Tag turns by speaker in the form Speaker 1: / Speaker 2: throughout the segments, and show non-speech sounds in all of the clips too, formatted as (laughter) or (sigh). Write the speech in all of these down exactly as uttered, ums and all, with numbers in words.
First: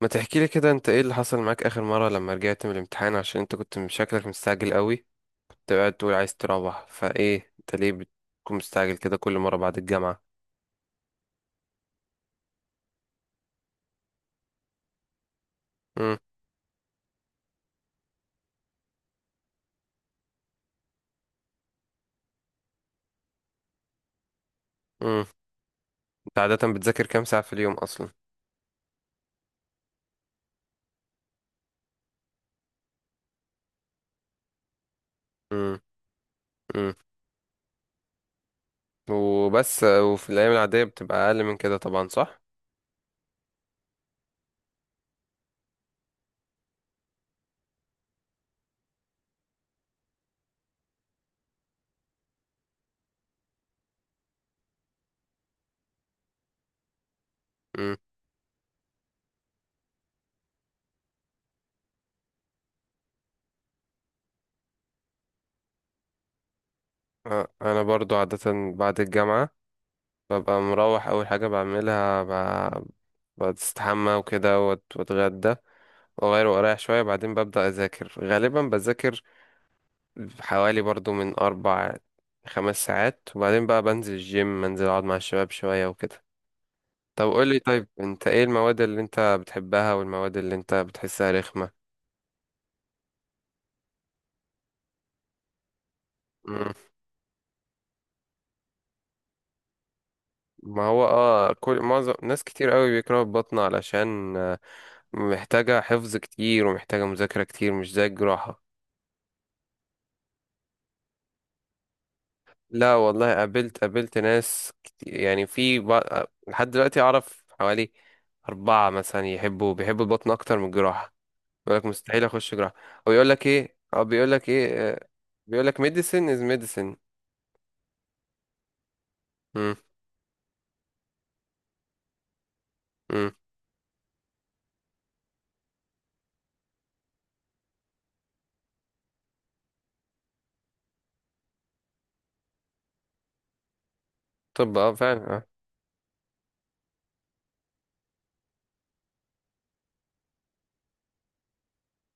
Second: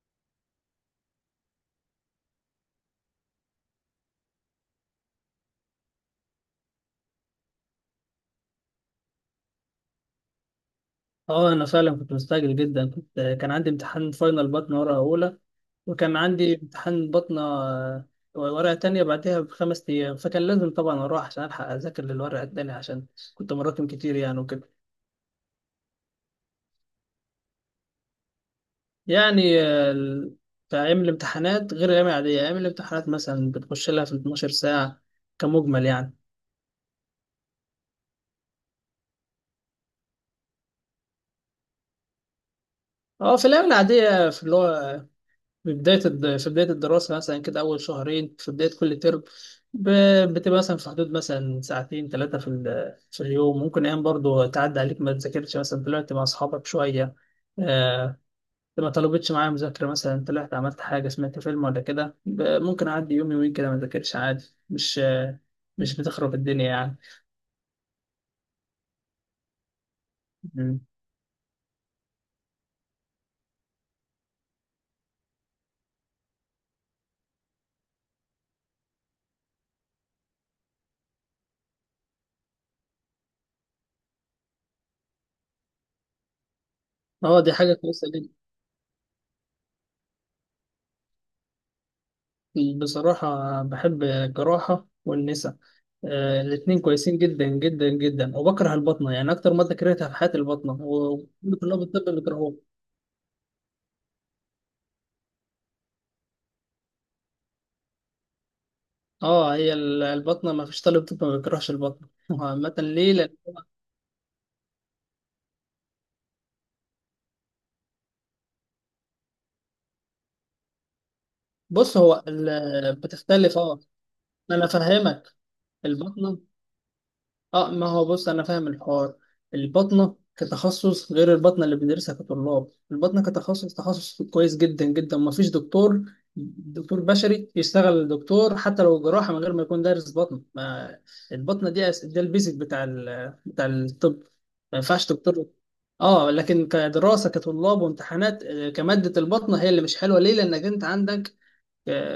Speaker 1: ما تحكي لي كده انت ايه اللي حصل معاك اخر مرة لما رجعت من الامتحان عشان انت كنت من شكلك مستعجل قوي؟ كنت قاعد تقول عايز تروح، فايه انت ليه بتكون مستعجل كده كل مرة بعد الجامعة؟
Speaker 2: اه انا فعلا كنت مستعجل جدا. كنت كان عندي امتحان فاينل بطنه ورقه اولى،
Speaker 1: امم،
Speaker 2: وكان عندي امتحان بطنه آه، ورقه تانية بعدها بخمس ايام، فكان لازم طبعا اروح عشان الحق اذاكر للورقه التانية، عشان كنت مراكم كتير يعني وكده.
Speaker 1: امم. انت عادة بتذاكر كام ساعة في اليوم اصلا؟
Speaker 2: يعني آه، ال- في ايام الامتحانات غير الايام العاديه، ايام الامتحانات مثلا بتخش لها في اتناشر ساعة ساعه
Speaker 1: امم،
Speaker 2: كمجمل يعني.
Speaker 1: امم. وبس وفي الايام العادية بتبقى اقل من كده طبعا، صح؟
Speaker 2: اه في الايام العاديه، في اللغه، في بداية الد- في بداية الدراسة مثلا كده أول شهرين في بداية كل ترم، ب- بتبقى مثلا في حدود مثلا ساعتين ثلاثة في ال- في اليوم، ممكن أيام برضو تعدي عليك ما تذاكرش، مثلا طلعت مع أصحابك شوية،
Speaker 1: امم.
Speaker 2: آه، ما طلبتش معايا مذاكرة، مثلا طلعت عملت حاجة سمعت فيلم ولا كده، ب- ممكن أعدي يوم يومين كده ما ذاكرش عادي، مش آه، مش بتخرب الدنيا يعني.
Speaker 1: اه، انا برضو عادة بعد الجامعة ببقى
Speaker 2: مم.
Speaker 1: مروح، اول حاجة بعملها ب- بستحمى وكده، وات- واتغدى واغير واريح شوية، بعدين ببدأ اذاكر، غالبا بذاكر حوالي برضو من أربع خمس ساعات، وبعدين بقى بنزل الجيم منزل، أقعد مع الشباب شوية وكده. طب
Speaker 2: اه دي
Speaker 1: قولي،
Speaker 2: حاجة
Speaker 1: طيب
Speaker 2: كويسة
Speaker 1: أنت
Speaker 2: جدا.
Speaker 1: إيه المواد اللي أنت بتحبها والمواد اللي أنت بتحسها رخمة؟
Speaker 2: بصراحة بحب الجراحة والنساء، آه،
Speaker 1: مم.
Speaker 2: الاتنين كويسين جدا جدا جدا، وبكره البطنة، يعني أكتر مادة كرهتها في حياتي البطنة،
Speaker 1: ما هو اه
Speaker 2: وكل
Speaker 1: كل
Speaker 2: طلاب
Speaker 1: معظم
Speaker 2: الطب
Speaker 1: ناس
Speaker 2: بيكرهوها.
Speaker 1: كتير قوي بيكرهوا البطنة علشان آه، محتاجة حفظ كتير ومحتاجة مذاكرة كتير، مش زي الجراحة.
Speaker 2: اه هي ال- البطنة ما فيش طالب طب ما بيكرهش البطنة (laughs) عامة.
Speaker 1: لا
Speaker 2: ليه؟
Speaker 1: والله،
Speaker 2: لأن
Speaker 1: قابلت قابلت ناس كتير يعني، في بق- لحد دلوقتي أعرف حوالي أربعة مثلا يحبوا بيحبوا البطن أكتر من الجراحة. بيقول لك
Speaker 2: بص
Speaker 1: مستحيل
Speaker 2: هو
Speaker 1: اخش جراحة،
Speaker 2: ال-
Speaker 1: او بيقول لك
Speaker 2: بتختلف.
Speaker 1: ايه
Speaker 2: اه
Speaker 1: او بيقول لك
Speaker 2: أنا
Speaker 1: ايه،
Speaker 2: فاهمك.
Speaker 1: بيقول لك ميديسن
Speaker 2: البطنة،
Speaker 1: از ميديسن.
Speaker 2: اه ما هو بص انا فاهم الحوار،
Speaker 1: امم،
Speaker 2: البطنه كتخصص غير البطنه اللي بندرسها كطلاب. البطنه
Speaker 1: امم.
Speaker 2: كتخصص تخصص كويس جدا جدا، ما فيش دكتور دكتور بشري يشتغل دكتور حتى لو جراحه من غير ما يكون دارس بطن. ما البطنه دي أس- ده البيزك بتاع ال... بتاع الطب،
Speaker 1: طب،
Speaker 2: ما
Speaker 1: اه
Speaker 2: ينفعش
Speaker 1: فعلا، اه.
Speaker 2: دكتور. اه لكن كدراسه كطلاب وامتحانات، آه، كماده البطنه هي اللي مش حلوه. ليه؟ لانك انت عندك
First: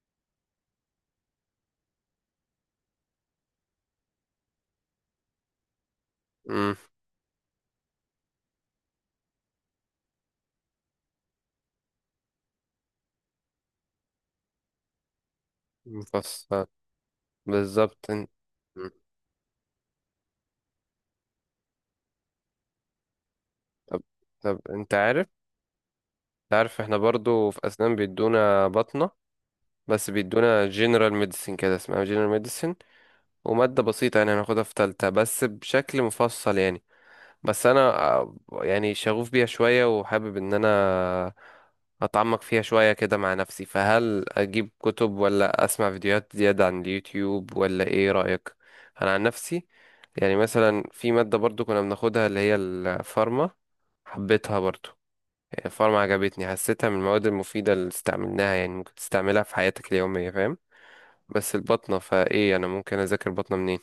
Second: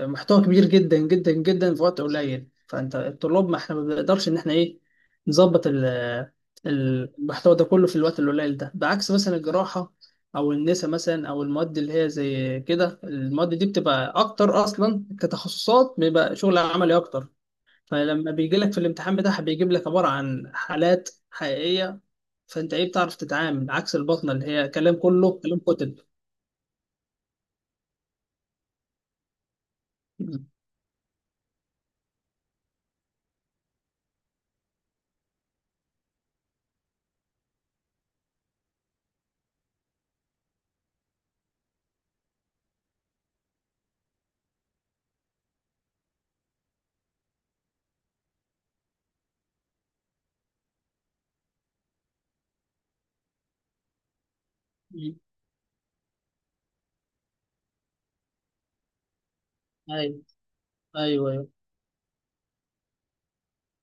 Speaker 2: محتوى كبير جدا جدا جدا في وقت قليل، فانت الطلاب، ما احنا ما بنقدرش ان احنا ايه نظبط ال-
Speaker 1: امم.
Speaker 2: المحتوى ده كله في الوقت القليل ده، بعكس مثلا الجراحة او النساء مثلا، او المواد اللي هي زي كده، المواد دي بتبقى اكتر اصلا كتخصصات، بيبقى شغل
Speaker 1: مفصل،
Speaker 2: عملي اكتر،
Speaker 1: بالظبط ان-
Speaker 2: فلما بيجي لك في
Speaker 1: مم.
Speaker 2: الامتحان بتاعها بيجيب لك عبارة عن حالات حقيقية، فانت ايه بتعرف تتعامل، عكس
Speaker 1: طب،
Speaker 2: البطنة اللي
Speaker 1: طب
Speaker 2: هي
Speaker 1: انت
Speaker 2: كلام،
Speaker 1: عارف
Speaker 2: كله كلام كتب.
Speaker 1: انت عارف احنا برضو في اسنان بيدونا بطنة، بس
Speaker 2: م-
Speaker 1: بيدونا جنرال ميديسن، كده اسمها جنرال ميديسن، ومادة بسيطة يعني، هناخدها في تالتة بس بشكل مفصل يعني. بس انا، آه، يعني شغوف بيها شوية، وحابب ان انا أتعمق فيها شوية كده مع نفسي، فهل أجيب كتب ولا أسمع فيديوهات زيادة عن اليوتيوب ولا إيه رأيك؟ أنا عن نفسي يعني مثلا، في مادة برضو كنا بناخدها اللي هي الفارما، حبيتها برضو،
Speaker 2: م-
Speaker 1: يعني الفارما عجبتني، حسيتها من المواد المفيدة اللي استعملناها يعني، ممكن تستعملها في حياتك
Speaker 2: ايوه
Speaker 1: اليومية، فاهم؟
Speaker 2: ايوه.
Speaker 1: بس البطنة، فإيه أنا ممكن أذاكر بطنة منين؟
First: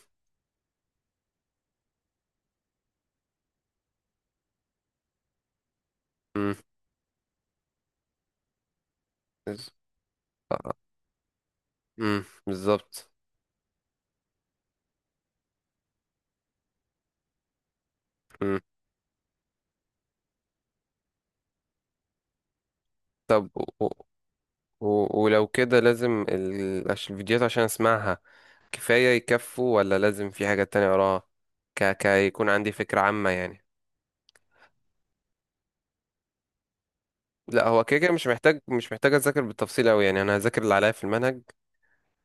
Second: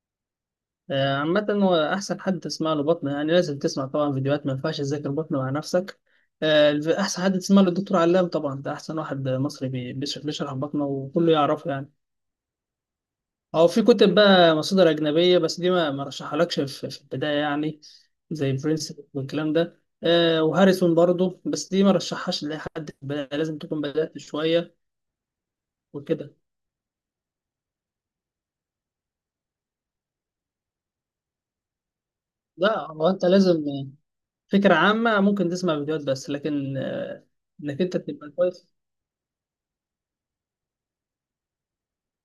Speaker 2: آه، عامة هو أحسن حد تسمع له بطنه، يعني لازم تسمع طبعا فيديوهات، ما ينفعش تذاكر بطنه مع نفسك.
Speaker 1: مم.
Speaker 2: آه، الف- أحسن حد تسمع له الدكتور علام طبعا، ده أحسن واحد
Speaker 1: بز-
Speaker 2: مصري بي- بيش- بيشرح بطنه، وكله يعرفه يعني.
Speaker 1: مم. بالظبط.
Speaker 2: أو في كتب بقى، مصادر أجنبية، بس دي ما ما رشحهالكش في في البداية يعني، زي
Speaker 1: مم.
Speaker 2: برنس والكلام ده، آه، وهاريسون برضه، بس دي ما رشحهاش لأي حد في البداية،
Speaker 1: طب،
Speaker 2: لازم تكون
Speaker 1: و... و...
Speaker 2: بدأت شوية
Speaker 1: و- ولو كده، لازم
Speaker 2: وكده.
Speaker 1: ال... عش- الفيديوهات عشان أسمعها كفاية، يكفوا ولا لازم في حاجة تانية وراها؟ ك... ك يكون عندي
Speaker 2: لا
Speaker 1: فكرة
Speaker 2: هو أنت
Speaker 1: عامة
Speaker 2: لازم
Speaker 1: يعني.
Speaker 2: فكرة عامة، ممكن تسمع فيديوهات بس، لكن آه،
Speaker 1: لا،
Speaker 2: إنك
Speaker 1: هو
Speaker 2: أنت
Speaker 1: كده كده مش
Speaker 2: تبقى
Speaker 1: محتاج
Speaker 2: كويس.
Speaker 1: مش محتاج أذاكر بالتفصيل أوي يعني، أنا هذاكر اللي عليا في المنهج،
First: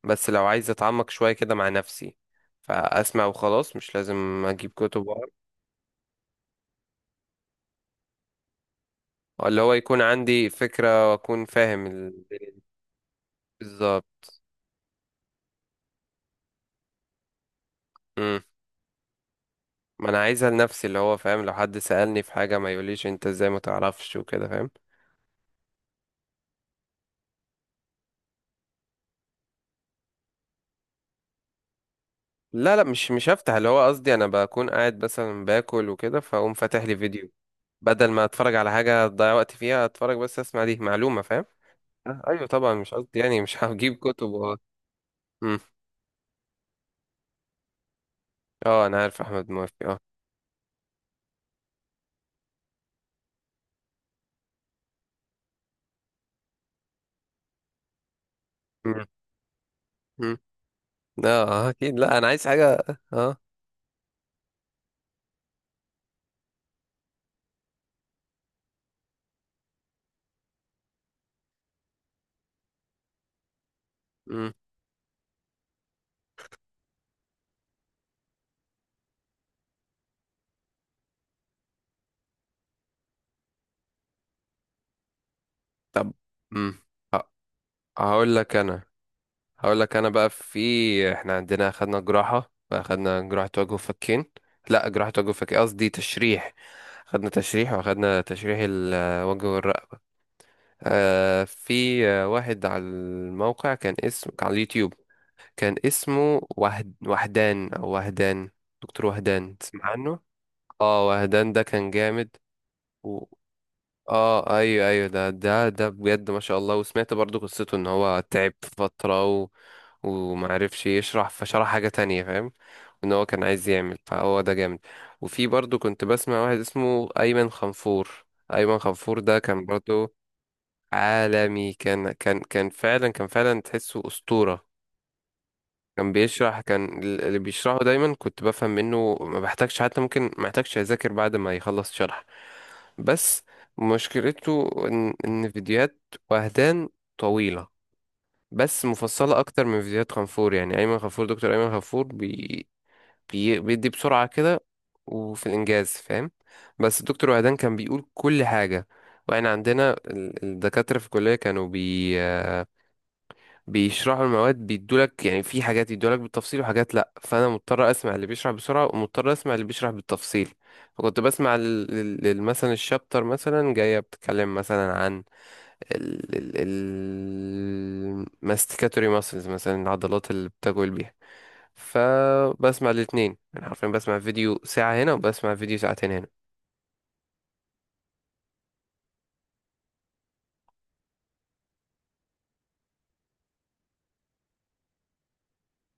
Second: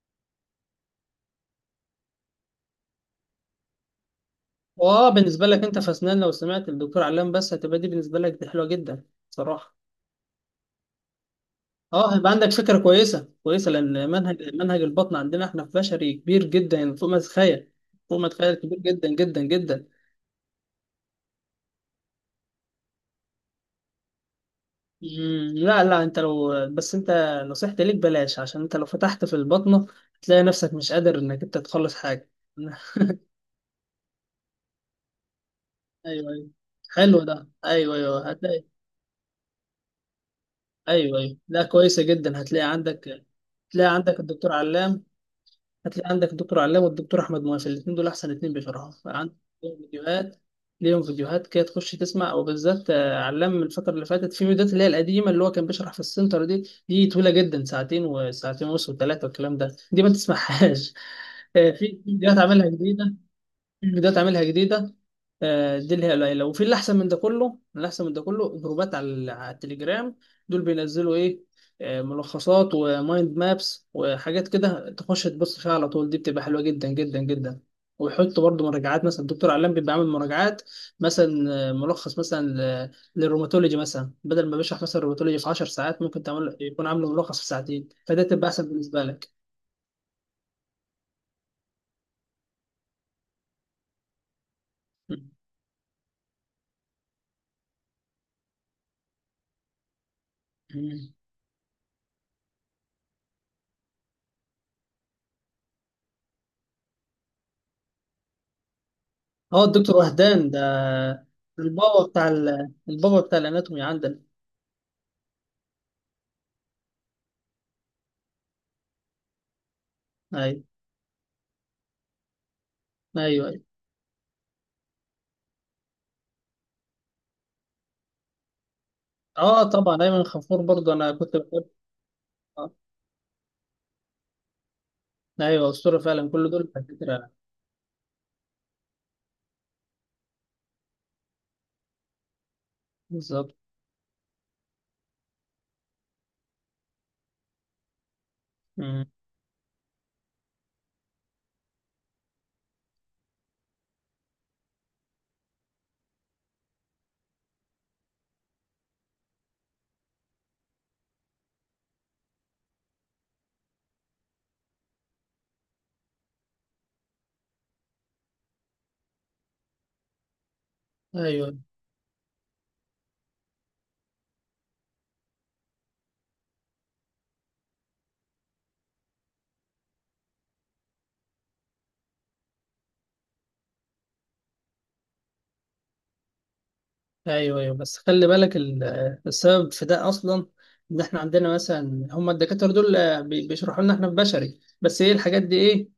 Speaker 1: بس لو عايز أتعمق شوية كده مع نفسي، فأسمع وخلاص، مش لازم أجيب كتب
Speaker 2: واه
Speaker 1: وأقرا،
Speaker 2: بالنسبة لك انت في اسنان، لو سمعت الدكتور علام بس هتبقى، دي بالنسبة لك دي حلوة جدا
Speaker 1: اللي هو
Speaker 2: صراحة.
Speaker 1: يكون عندي فكرة، وأكون فاهم
Speaker 2: اه هيبقى
Speaker 1: الدنيا
Speaker 2: عندك
Speaker 1: دي.
Speaker 2: فكرة كويسة كويسة، لان
Speaker 1: بالظبط.
Speaker 2: منهج منهج البطن عندنا احنا في بشري كبير جدا، يعني فوق ما تتخيل، فوق ما
Speaker 1: مم.
Speaker 2: تتخيل، كبير جدا جدا جدا.
Speaker 1: ما أنا عايزها لنفسي، اللي هو فاهم، لو حد سألني في حاجة ما يقوليش أنت إزاي ما تعرفش وكده، فاهم.
Speaker 2: مم، لا لا. انت لو بس انت، نصيحتي ليك بلاش، عشان انت لو فتحت في البطنة هتلاقي نفسك مش قادر انك انت تخلص حاجة.
Speaker 1: لا لا،
Speaker 2: (laughs)
Speaker 1: مش مش هفتح، اللي هو قصدي أنا بكون قاعد مثلا باكل وكده،
Speaker 2: ايوه ايوه،
Speaker 1: فأقوم فاتح لي
Speaker 2: حلو
Speaker 1: فيديو،
Speaker 2: ده. ايوه
Speaker 1: بدل ما
Speaker 2: ايوه
Speaker 1: اتفرج
Speaker 2: هتلاقي.
Speaker 1: على حاجة اضيع وقت فيها، اتفرج بس اسمع، دي
Speaker 2: ايوه
Speaker 1: معلومة،
Speaker 2: ايوه،
Speaker 1: فاهم.
Speaker 2: لا كويسة
Speaker 1: آه،
Speaker 2: جدا،
Speaker 1: ايوه
Speaker 2: هتلاقي
Speaker 1: طبعا، مش قصدي
Speaker 2: عندك،
Speaker 1: يعني مش (laughs) هجيب
Speaker 2: تلاقي عندك
Speaker 1: كتب
Speaker 2: الدكتور
Speaker 1: و...
Speaker 2: علام،
Speaker 1: مم.
Speaker 2: هتلاقي عندك الدكتور علام والدكتور احمد مواسي، الاثنين دول احسن اثنين
Speaker 1: اه
Speaker 2: بيشرحوا
Speaker 1: انا عارف
Speaker 2: عندك،
Speaker 1: احمد
Speaker 2: ليهم
Speaker 1: موفي، اه.
Speaker 2: فيديوهات، ليهم فيديوهات كده تخش تسمع. او بالذات آه، علام الفتره اللي فاتت في فيديوهات اللي هي القديمه، اللي هو كان بيشرح في السنتر دي. دي طويله جدا، ساعتين وساعتين ونص
Speaker 1: مم.
Speaker 2: وثلاثه والكلام ده، دي ما
Speaker 1: مم.
Speaker 2: تسمعهاش.
Speaker 1: اه،
Speaker 2: (laughs)
Speaker 1: آه،
Speaker 2: آه، في
Speaker 1: اكيد،
Speaker 2: في
Speaker 1: لا انا
Speaker 2: فيديوهات
Speaker 1: عايز
Speaker 2: عاملها
Speaker 1: حاجة.
Speaker 2: جديده،
Speaker 1: اه.
Speaker 2: في فيديوهات عاملها جديده، آه، دي اللي هي قليله. وفي اللي احسن من ده كله، اللي احسن من ده كله جروبات على ال- على التليجرام، دول بينزلوا ايه، آه، ملخصات ومايند مابس وحاجات
Speaker 1: مم.
Speaker 2: كده، تخش تبص فيها على طول، دي بتبقى حلوه جدا جدا جدا. ويحط برضه مراجعات، مثلا الدكتور علام بيبقى عامل مراجعات مثلا، آه، ملخص مثلا آه، للروماتولوجي مثلا، بدل ما بيشرح مثلا الروماتولوجي في 10 ساعات،
Speaker 1: طب.
Speaker 2: ممكن تعمل
Speaker 1: مم.
Speaker 2: يكون عامله ملخص في ساعتين، فده
Speaker 1: هقول
Speaker 2: تبقى
Speaker 1: لك
Speaker 2: احسن
Speaker 1: انا
Speaker 2: بالنسبه لك.
Speaker 1: هقول لك انا بقى، في احنا عندنا، خدنا جراحة اخدنا جراحة وجه وفكين، لا جراحة وجه وفكين قصدي تشريح، خدنا تشريح واخدنا تشريح الوجه والرقبة. آه في آه، واحد على الموقع كان اسمه، كان على اليوتيوب، كان اسمه وهد... وهدان او وهدان، دكتور وهدان
Speaker 2: هو
Speaker 1: تسمع
Speaker 2: الدكتور
Speaker 1: عنه؟
Speaker 2: وهدان ده
Speaker 1: اه، وهدان ده كان
Speaker 2: البابا بتاع
Speaker 1: جامد
Speaker 2: ال- البابا
Speaker 1: و...
Speaker 2: بتاع الاناتومي عندنا.
Speaker 1: اه، ايوه، ايوه، ده ده ده بجد ما شاء الله، وسمعت برضو قصته ان هو تعب في فترة و...
Speaker 2: ايوه
Speaker 1: ومعرفش يشرح، فشرح حاجة تانية، فاهم، ان
Speaker 2: ايوه
Speaker 1: هو كان
Speaker 2: ايوه.
Speaker 1: عايز يعمل، فهو ده جامد. وفي برضو كنت بسمع واحد اسمه ايمن خنفور، ايمن خنفور ده
Speaker 2: اه
Speaker 1: كان
Speaker 2: طبعا
Speaker 1: برضو
Speaker 2: ايمن خفور برضه انا كنت بحب.
Speaker 1: عالمي، كان كان كان
Speaker 2: آه.
Speaker 1: فعلا كان فعلا تحسه أسطورة،
Speaker 2: ايوه اسطوره
Speaker 1: كان
Speaker 2: فعلا، كل
Speaker 1: بيشرح
Speaker 2: دول
Speaker 1: كان ال-
Speaker 2: دكاتره.
Speaker 1: اللي بيشرحه دايما كنت بفهم منه، ما بحتاجش، حتى ممكن ما احتاجش اذاكر بعد ما يخلص شرح. بس
Speaker 2: بالظبط.
Speaker 1: مشكلته ان ان فيديوهات وهدان طويلة، بس
Speaker 2: مم.
Speaker 1: مفصلة اكتر من فيديوهات غفور، يعني ايمن غفور دكتور ايمن غفور بي بي بيدي بسرعة كده، وفي الانجاز، فاهم. بس الدكتور وهدان كان بيقول كل حاجة. واحنا عندنا ال- الدكاترة في الكلية، كانوا بي بيشرحوا المواد، بيدولك يعني، في حاجات يدولك بالتفصيل وحاجات لا، فانا مضطر اسمع اللي بيشرح بسرعه، ومضطر اسمع اللي بيشرح بالتفصيل. فكنت
Speaker 2: ايوه
Speaker 1: بسمع ال- ال- ال- مثلا الشابتر مثلا جايه بتتكلم مثلا عن الماستيكاتوري ماسلز مثلا، العضلات اللي بتجول بيها، فبسمع الاثنين، انا حرفيا بسمع فيديو ساعه هنا وبسمع فيديو ساعتين هنا.
Speaker 2: ايوه ايوه. بس خلي بالك ال- السبب في ده اصلا، ان احنا عندنا مثلا هم الدكاتره دول، آه، بي- بيشرحوا لنا احنا في بشري بس، ايه الحاجات دي ايه،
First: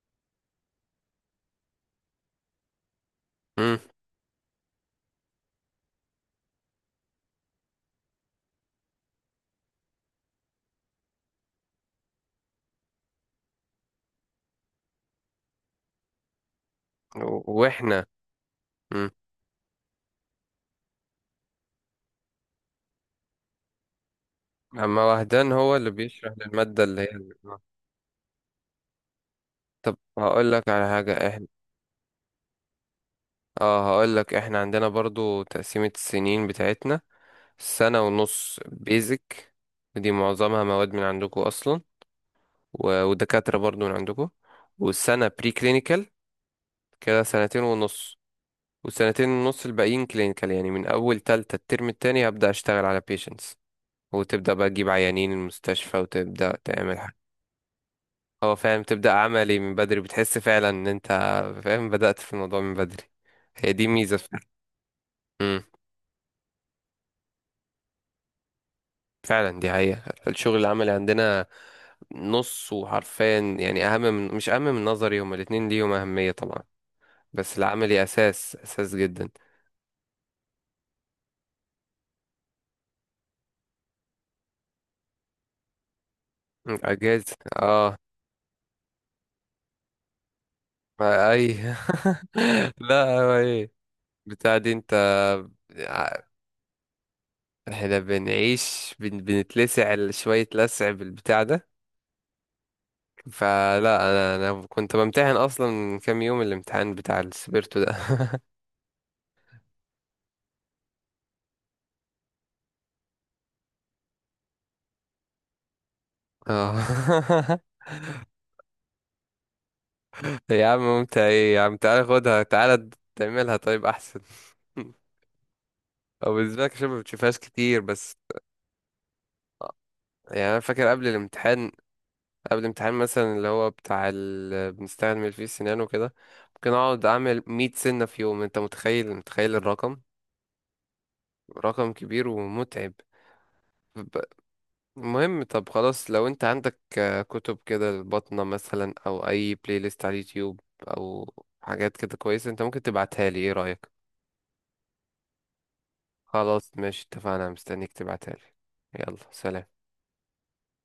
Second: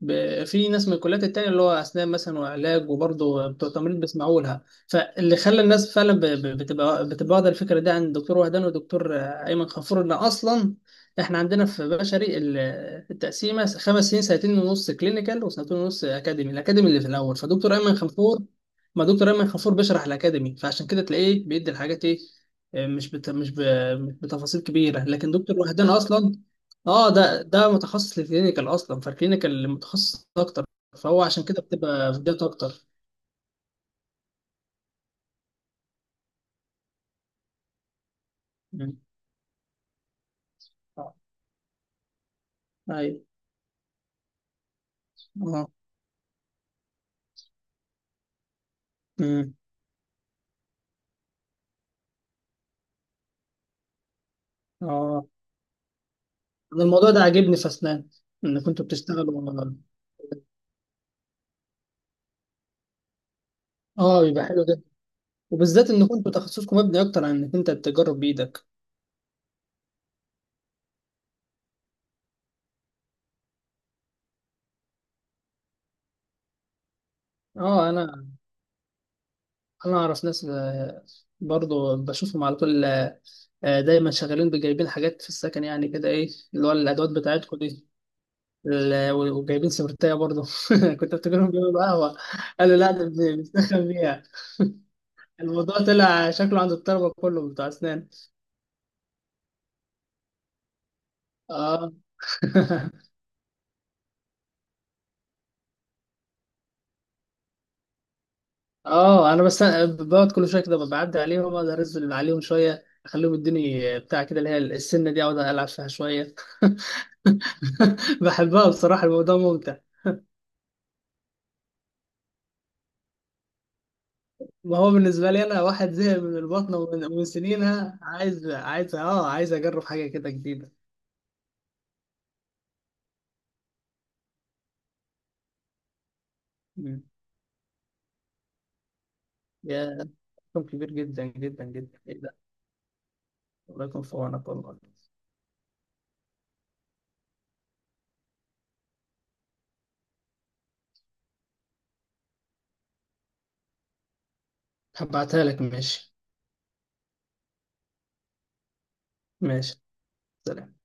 Speaker 2: ب- في ناس من الكليات التانية اللي هو أسنان مثلا وعلاج وبرضه بتوع
Speaker 1: امم.
Speaker 2: تمريض بيسمعوا لها، فاللي خلى الناس فعلا ب- ب- بتبقى بتبقى واخدة الفكرة دي عن الدكتور وهدان والدكتور أيمن غفور، إن أصلا إحنا عندنا في بشري ال- التقسيمة خمس سنين، سنتين ونص كلينيكال وسنتين ونص أكاديمي، الأكاديمي اللي في الأول، فدكتور أيمن
Speaker 1: واحنا.
Speaker 2: غفور، ما
Speaker 1: امم.
Speaker 2: دكتور أيمن غفور بيشرح الأكاديمي، فعشان كده تلاقيه بيدي الحاجات إيه، مش بت... مش ب... مش بتفاصيل
Speaker 1: اما
Speaker 2: كبيرة، لكن
Speaker 1: وهدان
Speaker 2: دكتور
Speaker 1: هو
Speaker 2: وهدان
Speaker 1: اللي بيشرح
Speaker 2: أصلا،
Speaker 1: للماده اللي هي.
Speaker 2: اه ده ده متخصص للكلينيكال اصلا، فالكلينيكال
Speaker 1: طب
Speaker 2: متخصص
Speaker 1: هقول لك
Speaker 2: اكتر،
Speaker 1: على حاجة،
Speaker 2: فهو عشان كده بتبقى في ديت اكتر.
Speaker 1: اه، هقول لك احنا عندنا برضو تقسيمة السنين بتاعتنا، سنة ونص
Speaker 2: مم.
Speaker 1: بيزك، ودي معظمها مواد من
Speaker 2: آه.
Speaker 1: عندكم اصلا، و-
Speaker 2: ايوه.
Speaker 1: ودكاترة برضو من عندكم، والسنة بري
Speaker 2: اه.
Speaker 1: كلينيكال كده، سنتين ونص، والسنتين
Speaker 2: مم.
Speaker 1: ونص الباقيين كلينيكال، يعني من اول تالتة الترم التاني هبدأ اشتغل على بيشنتس، وتبدأ بقى تجيب
Speaker 2: اه
Speaker 1: عيانين المستشفى وتبدأ
Speaker 2: انا
Speaker 1: تعمل
Speaker 2: الموضوع
Speaker 1: حاجة،
Speaker 2: ده عاجبني في اسنان،
Speaker 1: هو
Speaker 2: ان
Speaker 1: فاهم،
Speaker 2: كنتوا
Speaker 1: تبدأ
Speaker 2: بتشتغلوا،
Speaker 1: عملي من بدري، بتحس فعلا ان انت فاهم بدأت في الموضوع من بدري، هي دي ميزة.
Speaker 2: اه بيبقى حلو جدا، وبالذات ان كنتوا تخصصكم مبني اكتر عن انك انت تجرب بايدك.
Speaker 1: فعلا دي حقيقة، الشغل العملي عندنا نص، وحرفيا يعني، أهم من مش أهم من نظري، هما الاتنين ليهم أهمية طبعا، بس
Speaker 2: اه
Speaker 1: العملي
Speaker 2: انا
Speaker 1: أساس، أساس جدا.
Speaker 2: انا اعرف ناس، آه، برضو بشوفهم على طول، آه، آه، دايما شغالين بجايبين حاجات في السكن، يعني كده ايه اللي هو الادوات
Speaker 1: أجازة.
Speaker 2: بتاعتكم دي،
Speaker 1: اه.
Speaker 2: ال- وجايبين سبرتايه برضه. (laughs) كنت
Speaker 1: ما
Speaker 2: افتكرهم
Speaker 1: أي. (laughs)
Speaker 2: بيعملوا قهوه، قالوا لا ده
Speaker 1: لا، هو
Speaker 2: بن-
Speaker 1: إيه
Speaker 2: بنسخن بيها.
Speaker 1: بتاع دي أنت؟
Speaker 2: الموضوع
Speaker 1: ع-
Speaker 2: طلع شكله عند الطلبه كله بتوع
Speaker 1: احنا
Speaker 2: اسنان.
Speaker 1: بنعيش، بن... بنتلسع شوية لسع بالبتاع ده،
Speaker 2: اه. (laughs)
Speaker 1: فلا. أنا أنا كنت بمتحن أصلا من كام يوم الامتحان بتاع السبيرتو ده.
Speaker 2: اه انا بس بقعد كل شويه كده، بعدي عليهم اقدر انزل عليهم شويه، اخليهم يدوني بتاع كده اللي هي السنه دي، اقعد العب فيها شويه.
Speaker 1: (laughs) اه. (laughs)
Speaker 2: (laughs) بحبها بصراحه، الموضوع ممتع.
Speaker 1: يا عم ممتع ايه، يا عم تعالى خدها، تعالى تعملها طيب احسن.
Speaker 2: ما هو
Speaker 1: (laughs)
Speaker 2: بالنسبه لي انا واحد زهق
Speaker 1: او
Speaker 2: من
Speaker 1: بالنسبه لك
Speaker 2: البطنه
Speaker 1: عشان ما
Speaker 2: ومن ومن
Speaker 1: بتشوفهاش كتير،
Speaker 2: سنينها،
Speaker 1: بس
Speaker 2: عايز عايز اه عايز اجرب حاجه كده
Speaker 1: يعني انا
Speaker 2: جديده.
Speaker 1: فاكر قبل الامتحان، قبل الامتحان مثلا اللي هو بتاع ال... بنستعمل فيه السنان وكده، ممكن
Speaker 2: مم.
Speaker 1: اقعد اعمل مئة سنه في يوم، انت متخيل، متخيل
Speaker 2: يا
Speaker 1: الرقم،
Speaker 2: رقم كبير جدا جدا
Speaker 1: رقم
Speaker 2: جدا، ايه
Speaker 1: كبير
Speaker 2: ده.
Speaker 1: ومتعب.
Speaker 2: الله يكون في
Speaker 1: ب-
Speaker 2: عونك والله.
Speaker 1: المهم. طب خلاص، لو انت عندك، آه، كتب كده البطنة مثلا، او اي بلاي ليست على اليوتيوب، او حاجات كده كويسه، انت ممكن تبعتها لي، ايه رايك؟
Speaker 2: هبعتها لك ماشي.
Speaker 1: خلاص ماشي، اتفقنا، مستنيك تبعتها لي. يلا سلام.
Speaker 2: ماشي، سلام.